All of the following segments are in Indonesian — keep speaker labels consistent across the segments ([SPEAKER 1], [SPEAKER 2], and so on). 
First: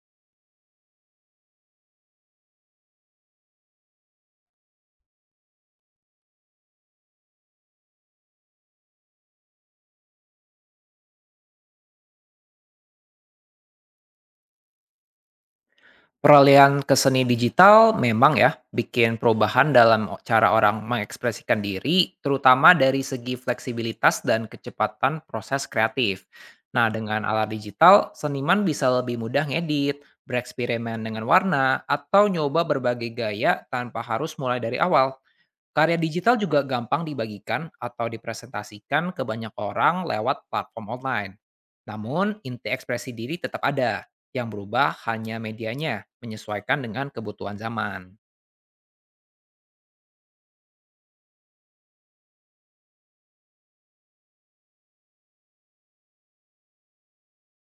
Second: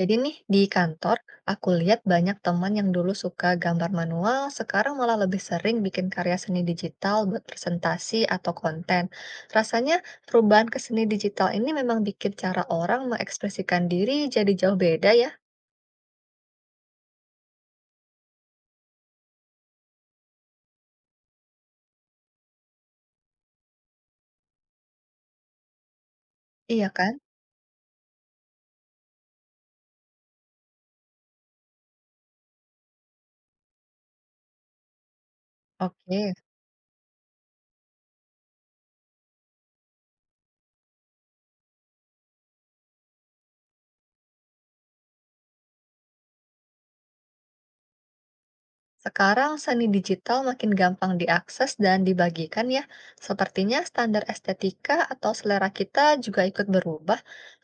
[SPEAKER 1] Jadi nih di kantor, aku lihat banyak teman yang dulu suka gambar manual, sekarang malah lebih sering bikin karya seni digital buat presentasi atau konten. Rasanya perubahan ke seni digital ini memang bikin cara orang mengekspresikan diri jadi jauh beda ya?
[SPEAKER 2] Peralihan ke seni digital memang ya bikin perubahan dalam cara orang mengekspresikan diri, terutama dari segi fleksibilitas dan kecepatan proses kreatif.
[SPEAKER 1] Iya
[SPEAKER 2] Nah,
[SPEAKER 1] kan?
[SPEAKER 2] dengan alat digital, seniman bisa lebih mudah ngedit, bereksperimen dengan warna, atau nyoba berbagai gaya tanpa harus mulai dari awal. Karya
[SPEAKER 1] Oke.
[SPEAKER 2] digital juga gampang dibagikan atau dipresentasikan ke banyak orang lewat platform online. Namun, inti ekspresi diri tetap ada, yang berubah hanya medianya, menyesuaikan dengan kebutuhan zaman.
[SPEAKER 1] Sekarang seni digital makin gampang diakses dan dibagikan ya. Sepertinya standar estetika atau selera kita juga ikut berubah.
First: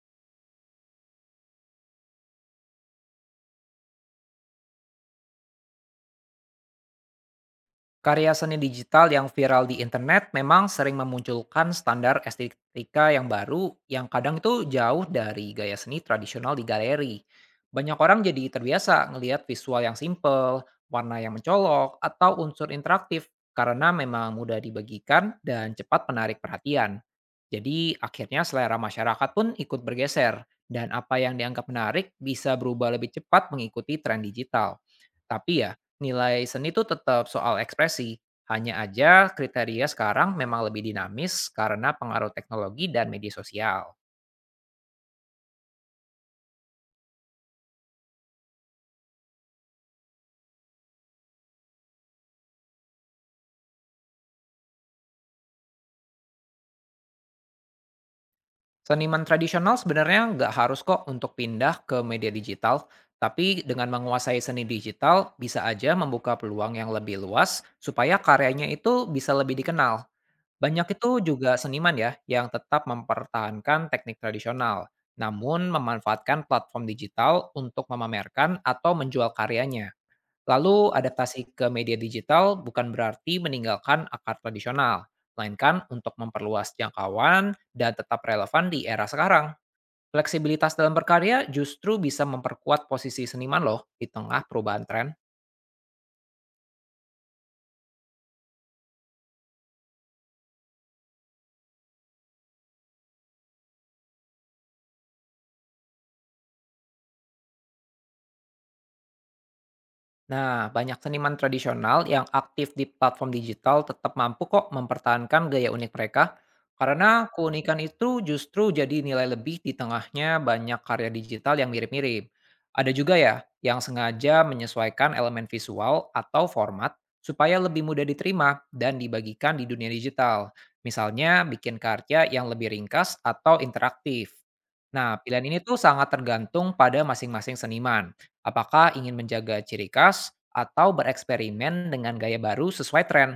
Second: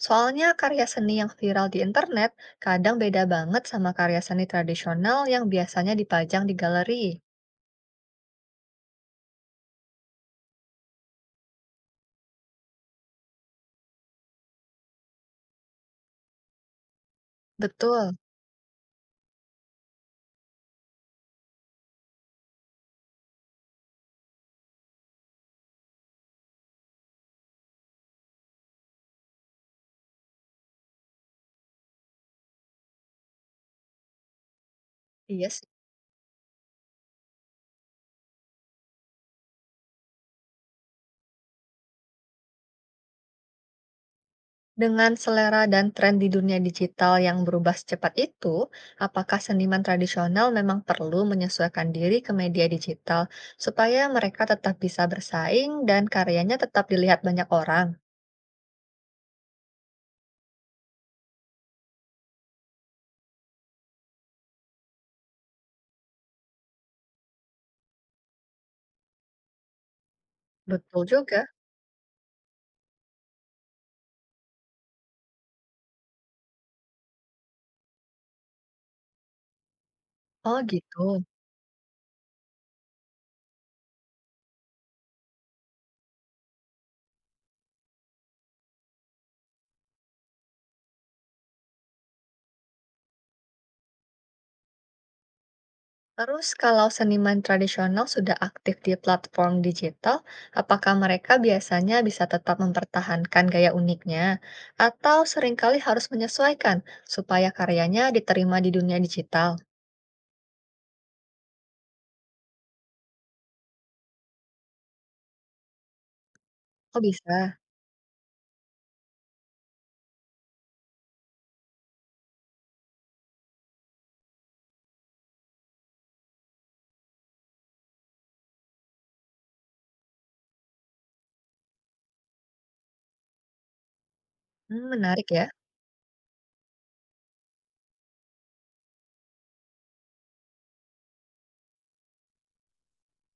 [SPEAKER 1] Soalnya karya seni yang viral di internet kadang beda banget sama karya seni tradisional yang biasanya dipajang di galeri.
[SPEAKER 2] Karya seni digital yang viral di internet memang sering memunculkan standar estetika yang baru yang kadang itu jauh dari gaya seni tradisional di galeri. Banyak
[SPEAKER 1] Betul.
[SPEAKER 2] orang jadi terbiasa ngelihat visual yang simple, warna yang mencolok, atau unsur interaktif karena memang mudah dibagikan dan cepat menarik perhatian. Jadi akhirnya selera masyarakat pun ikut bergeser dan apa yang dianggap menarik bisa berubah lebih cepat mengikuti tren digital.
[SPEAKER 1] Iya
[SPEAKER 2] Tapi
[SPEAKER 1] sih.
[SPEAKER 2] ya, nilai seni itu tetap soal ekspresi, hanya aja kriteria sekarang memang lebih dinamis karena pengaruh teknologi dan media sosial.
[SPEAKER 1] Dengan selera dan tren di dunia digital yang berubah secepat itu, apakah seniman tradisional memang perlu menyesuaikan diri ke media digital supaya mereka tetap bisa bersaing dan karyanya tetap dilihat banyak orang?
[SPEAKER 2] Seniman tradisional sebenarnya nggak harus kok untuk pindah ke media digital, tapi dengan menguasai seni digital bisa aja membuka peluang yang lebih luas supaya karyanya itu bisa lebih dikenal. Banyak
[SPEAKER 1] Betul
[SPEAKER 2] itu
[SPEAKER 1] juga.
[SPEAKER 2] juga seniman ya yang tetap mempertahankan teknik tradisional, namun memanfaatkan platform digital untuk memamerkan atau menjual karyanya.
[SPEAKER 1] Oh
[SPEAKER 2] Lalu,
[SPEAKER 1] gitu.
[SPEAKER 2] adaptasi ke media digital bukan berarti meninggalkan akar tradisional, melainkan untuk memperluas jangkauan dan tetap relevan di era sekarang. Fleksibilitas dalam berkarya justru bisa memperkuat posisi seniman loh di tengah perubahan tren.
[SPEAKER 1] Terus kalau seniman tradisional sudah aktif di platform digital, apakah mereka biasanya bisa tetap mempertahankan gaya uniknya atau seringkali harus menyesuaikan supaya karyanya diterima di dunia digital?
[SPEAKER 2] Nah, banyak seniman tradisional yang aktif di platform digital tetap mampu kok mempertahankan gaya unik mereka,
[SPEAKER 1] Oh
[SPEAKER 2] karena
[SPEAKER 1] bisa.
[SPEAKER 2] keunikan itu justru jadi nilai lebih di tengahnya banyak karya digital yang mirip-mirip. Ada juga ya yang sengaja menyesuaikan elemen visual atau format supaya lebih mudah diterima dan dibagikan di dunia digital. Misalnya bikin karya yang lebih ringkas atau interaktif.
[SPEAKER 1] Hmm,
[SPEAKER 2] Nah,
[SPEAKER 1] menarik ya.
[SPEAKER 2] pilihan ini tuh sangat tergantung pada masing-masing seniman. Apakah ingin menjaga ciri khas atau bereksperimen dengan gaya baru sesuai tren?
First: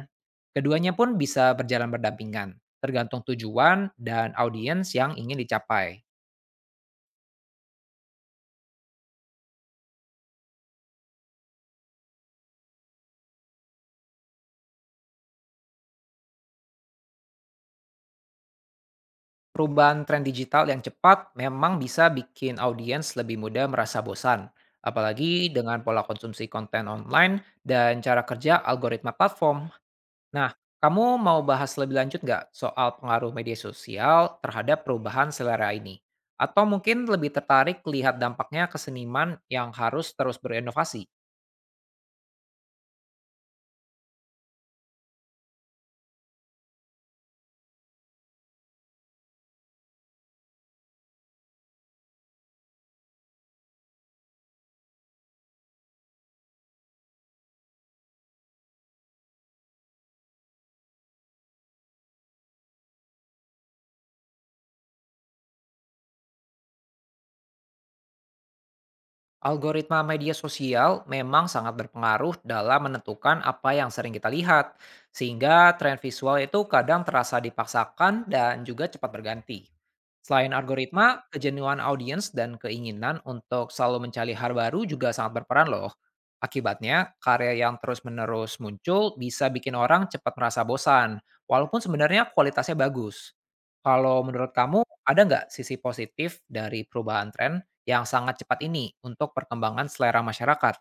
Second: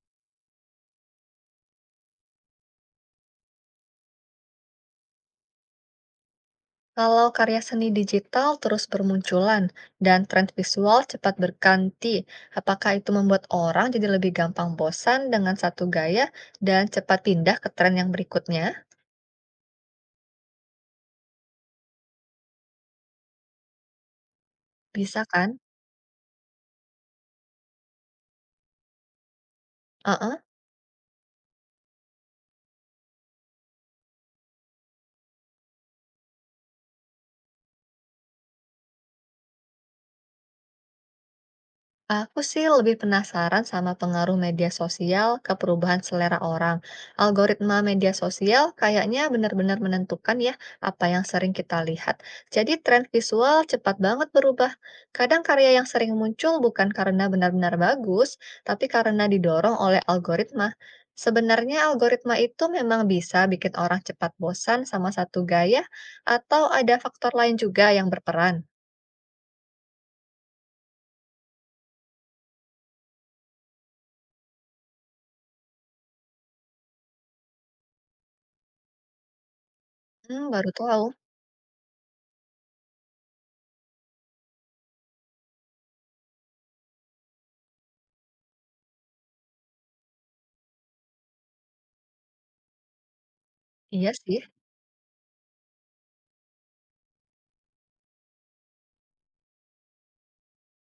[SPEAKER 2] Keduanya pun bisa berjalan berdampingan, tergantung tujuan dan audiens yang ingin dicapai.
[SPEAKER 1] Kalau karya seni digital terus bermunculan dan tren visual cepat berganti, apakah itu membuat orang jadi lebih gampang bosan dengan satu gaya dan cepat pindah ke tren yang berikutnya?
[SPEAKER 2] Perubahan tren digital yang cepat memang bisa bikin audiens lebih mudah merasa bosan,
[SPEAKER 1] Bisa
[SPEAKER 2] apalagi
[SPEAKER 1] kan?
[SPEAKER 2] dengan pola konsumsi konten online dan cara kerja algoritma platform.
[SPEAKER 1] Heeh.
[SPEAKER 2] Nah, kamu mau bahas lebih lanjut nggak soal pengaruh media sosial terhadap perubahan selera ini? Atau mungkin lebih tertarik lihat dampaknya ke seniman yang harus terus berinovasi?
[SPEAKER 1] Aku sih lebih penasaran sama pengaruh media sosial ke perubahan selera orang. Algoritma media sosial kayaknya benar-benar menentukan ya apa yang sering kita lihat. Jadi tren visual cepat banget berubah. Kadang karya yang sering muncul bukan karena benar-benar bagus, tapi karena didorong oleh algoritma. Sebenarnya algoritma itu memang bisa bikin orang cepat bosan sama satu gaya, atau ada faktor lain juga yang berperan.
[SPEAKER 2] Algoritma media sosial memang sangat berpengaruh dalam menentukan apa yang sering kita lihat, sehingga tren visual itu kadang terasa dipaksakan dan juga cepat berganti.
[SPEAKER 1] Hmm,
[SPEAKER 2] Selain
[SPEAKER 1] baru tahu.
[SPEAKER 2] algoritma, kejenuhan audiens dan keinginan untuk selalu mencari hal baru juga sangat berperan loh. Akibatnya, karya yang terus-menerus muncul bisa bikin orang cepat merasa bosan, walaupun sebenarnya kualitasnya bagus.
[SPEAKER 1] Iya
[SPEAKER 2] Kalau
[SPEAKER 1] sih.
[SPEAKER 2] menurut kamu, ada nggak sisi positif dari perubahan tren yang sangat cepat ini untuk perkembangan selera masyarakat?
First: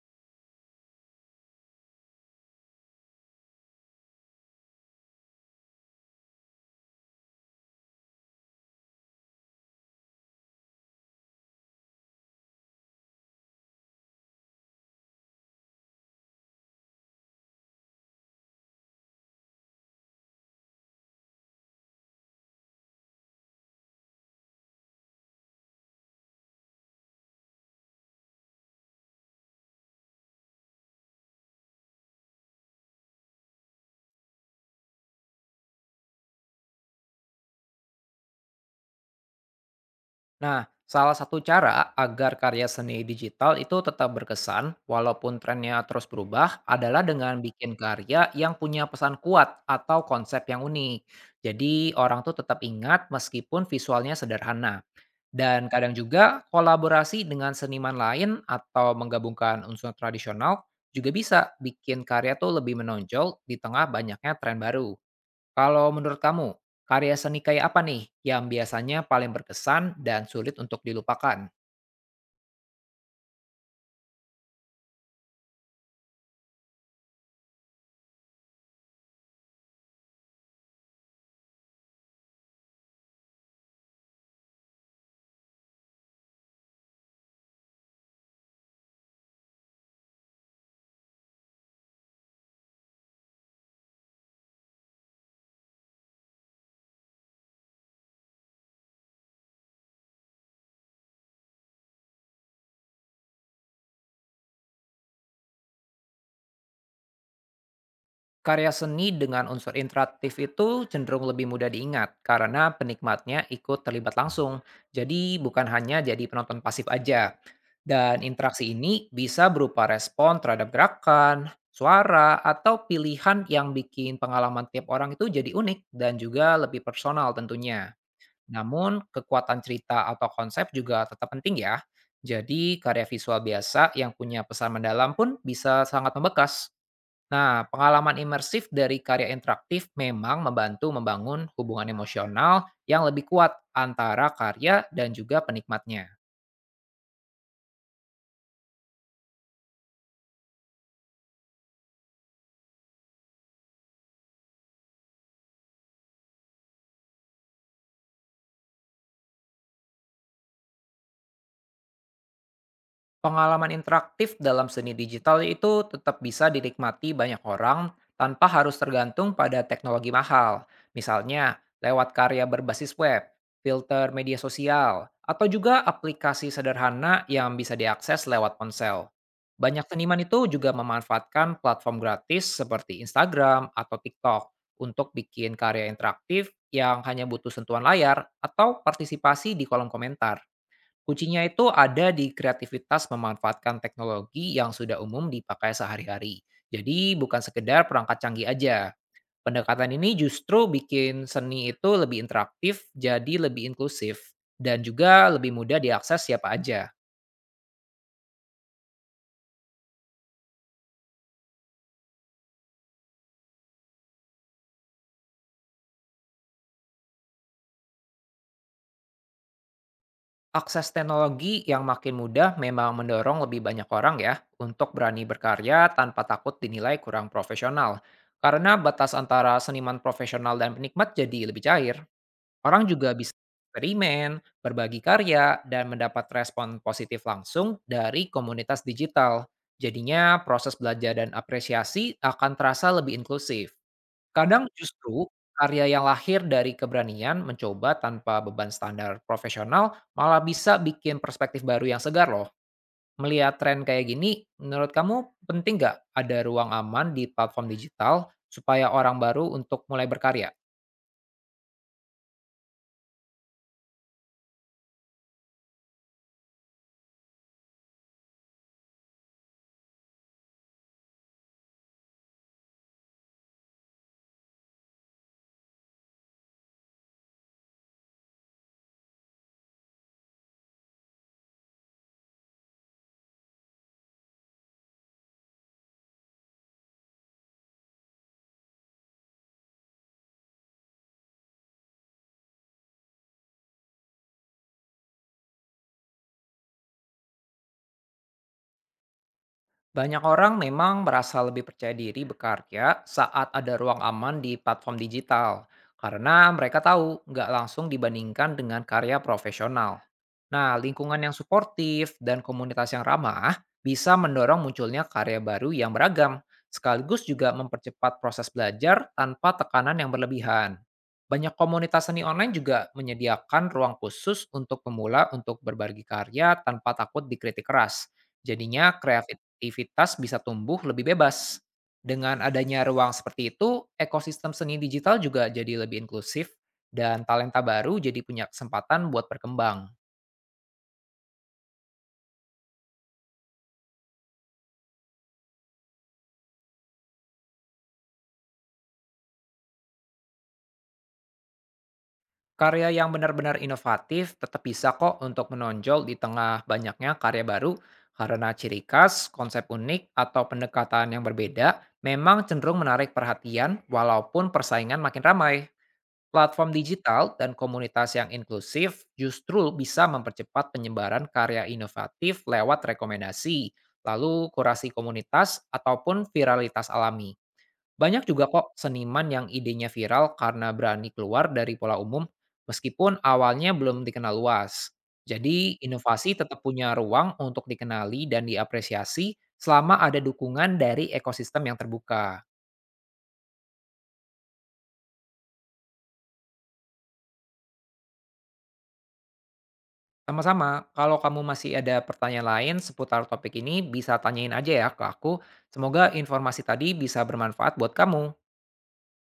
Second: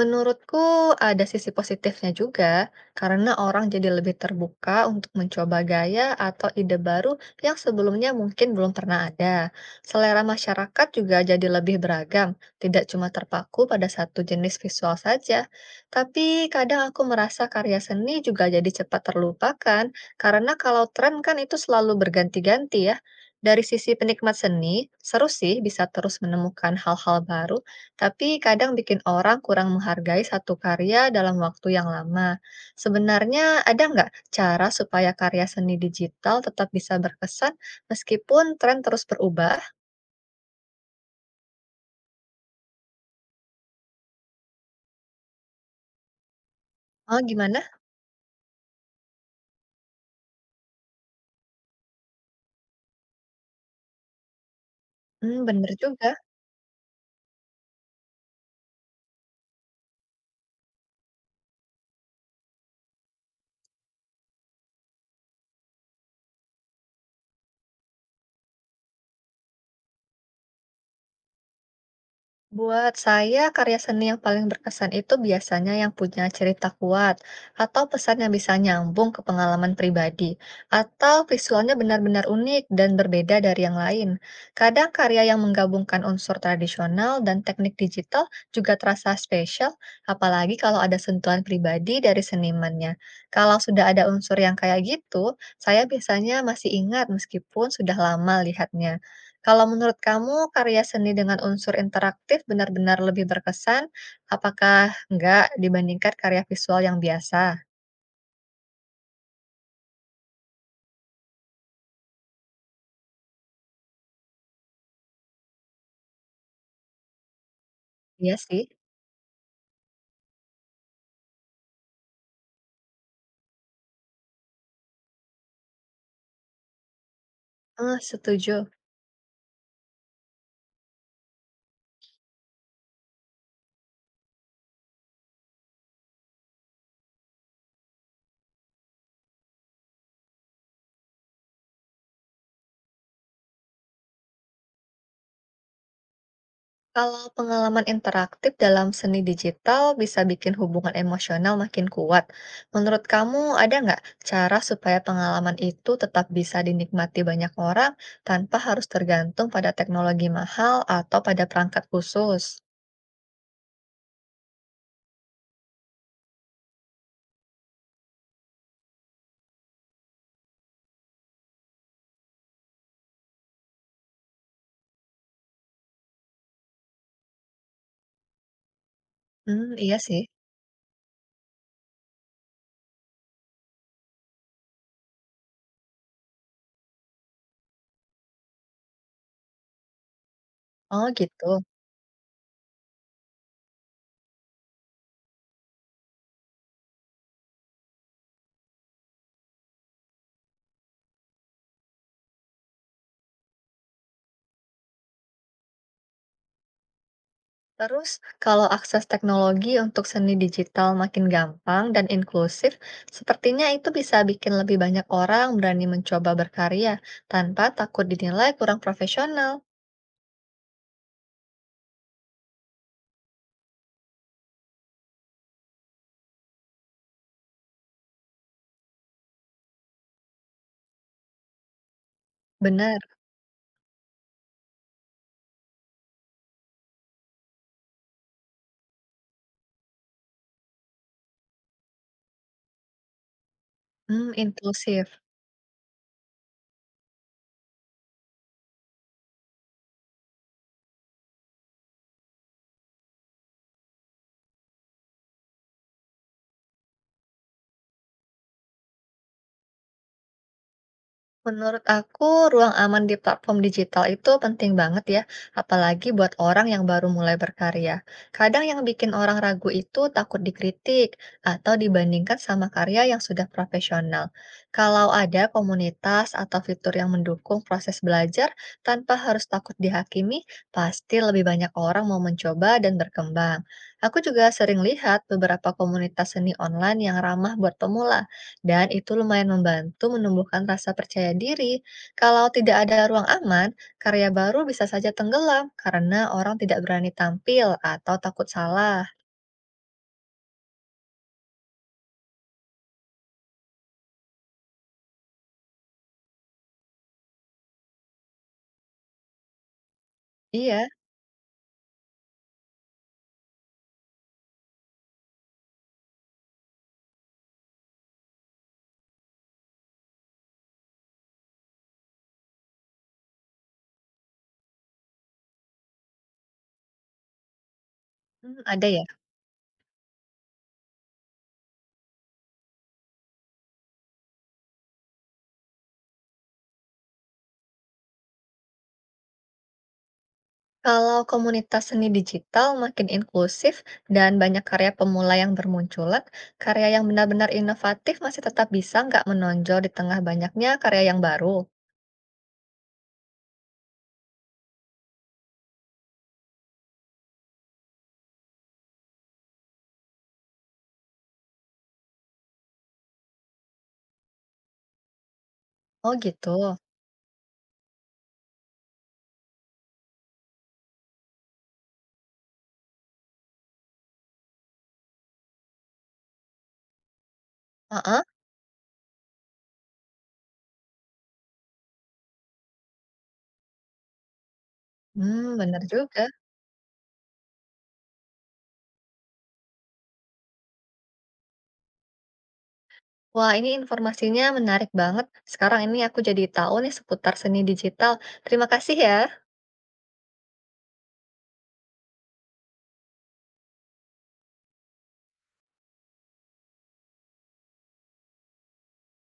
[SPEAKER 1] Menurutku ada sisi positifnya juga, karena orang jadi lebih terbuka untuk mencoba gaya atau ide baru yang sebelumnya mungkin belum pernah ada. Selera masyarakat juga jadi lebih beragam, tidak cuma terpaku pada satu jenis visual saja. Tapi kadang aku merasa karya seni juga jadi cepat terlupakan, karena kalau tren kan itu selalu berganti-ganti ya. Dari sisi penikmat seni, seru sih bisa terus menemukan hal-hal baru tapi kadang bikin orang kurang menghargai satu karya dalam waktu yang lama. Sebenarnya ada nggak cara supaya karya seni digital tetap bisa berkesan meskipun tren terus berubah?
[SPEAKER 2] Nah, salah satu cara agar karya seni digital itu tetap berkesan walaupun trennya terus berubah adalah
[SPEAKER 1] Oh,
[SPEAKER 2] dengan
[SPEAKER 1] gimana?
[SPEAKER 2] bikin karya yang punya pesan kuat atau konsep yang unik. Jadi orang tuh tetap ingat meskipun visualnya sederhana.
[SPEAKER 1] Hmm,
[SPEAKER 2] Dan
[SPEAKER 1] bener
[SPEAKER 2] kadang
[SPEAKER 1] juga.
[SPEAKER 2] juga kolaborasi dengan seniman lain atau menggabungkan unsur tradisional juga bisa bikin karya tuh lebih menonjol di tengah banyaknya tren baru. Kalau menurut kamu, karya seni kayak apa nih yang biasanya paling berkesan dan sulit untuk dilupakan?
[SPEAKER 1] Buat saya, karya seni yang paling berkesan itu biasanya yang punya cerita kuat, atau pesan yang bisa nyambung ke pengalaman pribadi, atau visualnya benar-benar unik dan berbeda dari yang lain. Kadang karya yang menggabungkan unsur tradisional dan teknik digital juga terasa spesial, apalagi kalau ada sentuhan pribadi dari senimannya. Kalau sudah ada unsur yang kayak gitu, saya biasanya masih ingat meskipun sudah lama lihatnya. Kalau menurut kamu, karya seni dengan unsur interaktif benar-benar lebih berkesan, apakah enggak dibandingkan karya visual yang biasa?
[SPEAKER 2] Karya seni dengan unsur interaktif itu cenderung lebih mudah diingat karena penikmatnya ikut terlibat langsung. Jadi bukan hanya jadi penonton pasif aja. Dan
[SPEAKER 1] Iya sih,
[SPEAKER 2] interaksi ini bisa berupa respon terhadap gerakan, suara, atau pilihan yang bikin pengalaman tiap orang itu jadi unik dan juga lebih personal tentunya.
[SPEAKER 1] setuju.
[SPEAKER 2] Namun, kekuatan cerita atau konsep juga tetap penting ya. Jadi, karya visual biasa yang punya pesan mendalam pun bisa sangat membekas. Nah, pengalaman imersif dari karya interaktif memang membantu membangun hubungan emosional yang lebih kuat antara karya dan juga penikmatnya.
[SPEAKER 1] Kalau pengalaman interaktif dalam seni digital bisa bikin hubungan emosional makin kuat. Menurut kamu, ada nggak cara supaya pengalaman itu tetap bisa dinikmati banyak orang tanpa harus tergantung pada teknologi mahal atau pada perangkat khusus?
[SPEAKER 2] Pengalaman interaktif dalam seni digital itu tetap bisa dinikmati banyak orang tanpa harus tergantung pada teknologi mahal. Misalnya, lewat karya berbasis web, filter media sosial, atau juga aplikasi sederhana yang bisa diakses lewat ponsel.
[SPEAKER 1] Hmm,
[SPEAKER 2] Banyak
[SPEAKER 1] iya sih.
[SPEAKER 2] seniman itu juga memanfaatkan platform gratis seperti Instagram atau TikTok untuk bikin karya interaktif yang hanya butuh sentuhan layar atau partisipasi di kolom komentar.
[SPEAKER 1] Oh, gitu.
[SPEAKER 2] Kuncinya itu ada di kreativitas memanfaatkan teknologi yang sudah umum dipakai sehari-hari. Jadi bukan sekedar perangkat canggih aja. Pendekatan ini justru bikin seni itu lebih interaktif, jadi lebih inklusif, dan juga lebih mudah diakses siapa aja.
[SPEAKER 1] Terus, kalau akses teknologi untuk seni digital makin gampang dan inklusif, sepertinya itu bisa bikin lebih banyak orang berani mencoba berkarya tanpa takut dinilai kurang profesional.
[SPEAKER 2] Akses teknologi yang makin mudah memang mendorong lebih banyak orang ya untuk berani berkarya tanpa takut dinilai kurang profesional. Karena batas antara seniman profesional dan penikmat jadi lebih cair. Orang
[SPEAKER 1] Benar,
[SPEAKER 2] juga bisa eksperimen, berbagi karya, dan mendapat respon positif langsung dari komunitas digital. Jadinya proses belajar dan apresiasi akan terasa lebih inklusif.
[SPEAKER 1] hmm,
[SPEAKER 2] Kadang
[SPEAKER 1] inklusif.
[SPEAKER 2] justru karya yang lahir dari keberanian mencoba tanpa beban standar profesional malah bisa bikin perspektif baru yang segar loh. Melihat tren kayak gini, menurut kamu penting nggak ada ruang aman di platform digital supaya orang baru untuk mulai berkarya?
[SPEAKER 1] Menurut aku, ruang aman di platform digital itu penting banget ya, apalagi buat orang yang baru mulai berkarya. Kadang yang bikin orang ragu itu takut dikritik atau dibandingkan sama karya yang sudah profesional. Kalau ada komunitas atau fitur yang mendukung proses belajar tanpa harus takut dihakimi, pasti lebih banyak orang mau mencoba dan berkembang. Aku juga sering lihat beberapa komunitas seni online yang ramah buat pemula dan itu lumayan membantu menumbuhkan rasa percaya diri. Kalau tidak ada ruang aman, karya baru bisa saja tenggelam karena orang tidak berani tampil atau takut salah.
[SPEAKER 2] Banyak orang memang merasa lebih percaya diri bekerja saat ada ruang aman di platform digital, karena mereka tahu nggak langsung dibandingkan dengan karya profesional. Nah,
[SPEAKER 1] Iya,
[SPEAKER 2] lingkungan yang suportif dan komunitas yang ramah bisa mendorong munculnya karya baru yang beragam, sekaligus juga mempercepat proses belajar tanpa tekanan yang berlebihan. Banyak komunitas seni online juga menyediakan ruang khusus untuk pemula untuk berbagi karya tanpa takut dikritik keras.
[SPEAKER 1] hmm, ada
[SPEAKER 2] Jadinya
[SPEAKER 1] ya.
[SPEAKER 2] kreativitas bisa tumbuh lebih bebas. Dengan adanya ruang seperti itu, ekosistem seni digital juga jadi lebih inklusif dan talenta baru jadi punya kesempatan buat berkembang.
[SPEAKER 1] Kalau komunitas seni digital makin inklusif dan banyak karya pemula yang bermunculan, karya yang benar-benar inovatif masih tetap bisa nggak menonjol di tengah banyaknya karya yang baru.
[SPEAKER 2] Karya yang benar-benar inovatif tetap bisa kok untuk menonjol di tengah banyaknya karya baru karena ciri khas, konsep unik, atau pendekatan yang berbeda memang cenderung menarik perhatian walaupun persaingan makin ramai.
[SPEAKER 1] Oh gitu.
[SPEAKER 2] Platform digital dan komunitas yang inklusif justru bisa mempercepat penyebaran karya inovatif lewat rekomendasi, lalu kurasi komunitas ataupun viralitas alami.
[SPEAKER 1] Heeh.
[SPEAKER 2] Banyak juga kok seniman yang idenya viral karena berani keluar dari pola umum, meskipun awalnya belum dikenal luas.
[SPEAKER 1] Hmm,
[SPEAKER 2] Jadi,
[SPEAKER 1] benar juga.
[SPEAKER 2] inovasi tetap punya ruang untuk dikenali dan diapresiasi selama ada dukungan dari ekosistem yang terbuka.
[SPEAKER 1] Wah, ini informasinya menarik banget. Sekarang ini aku jadi tahu nih seputar seni digital. Terima kasih ya.
[SPEAKER 2] Sama-sama, kalau kamu masih ada pertanyaan lain seputar topik ini, bisa tanyain aja ya ke aku. Semoga informasi tadi bisa bermanfaat buat kamu.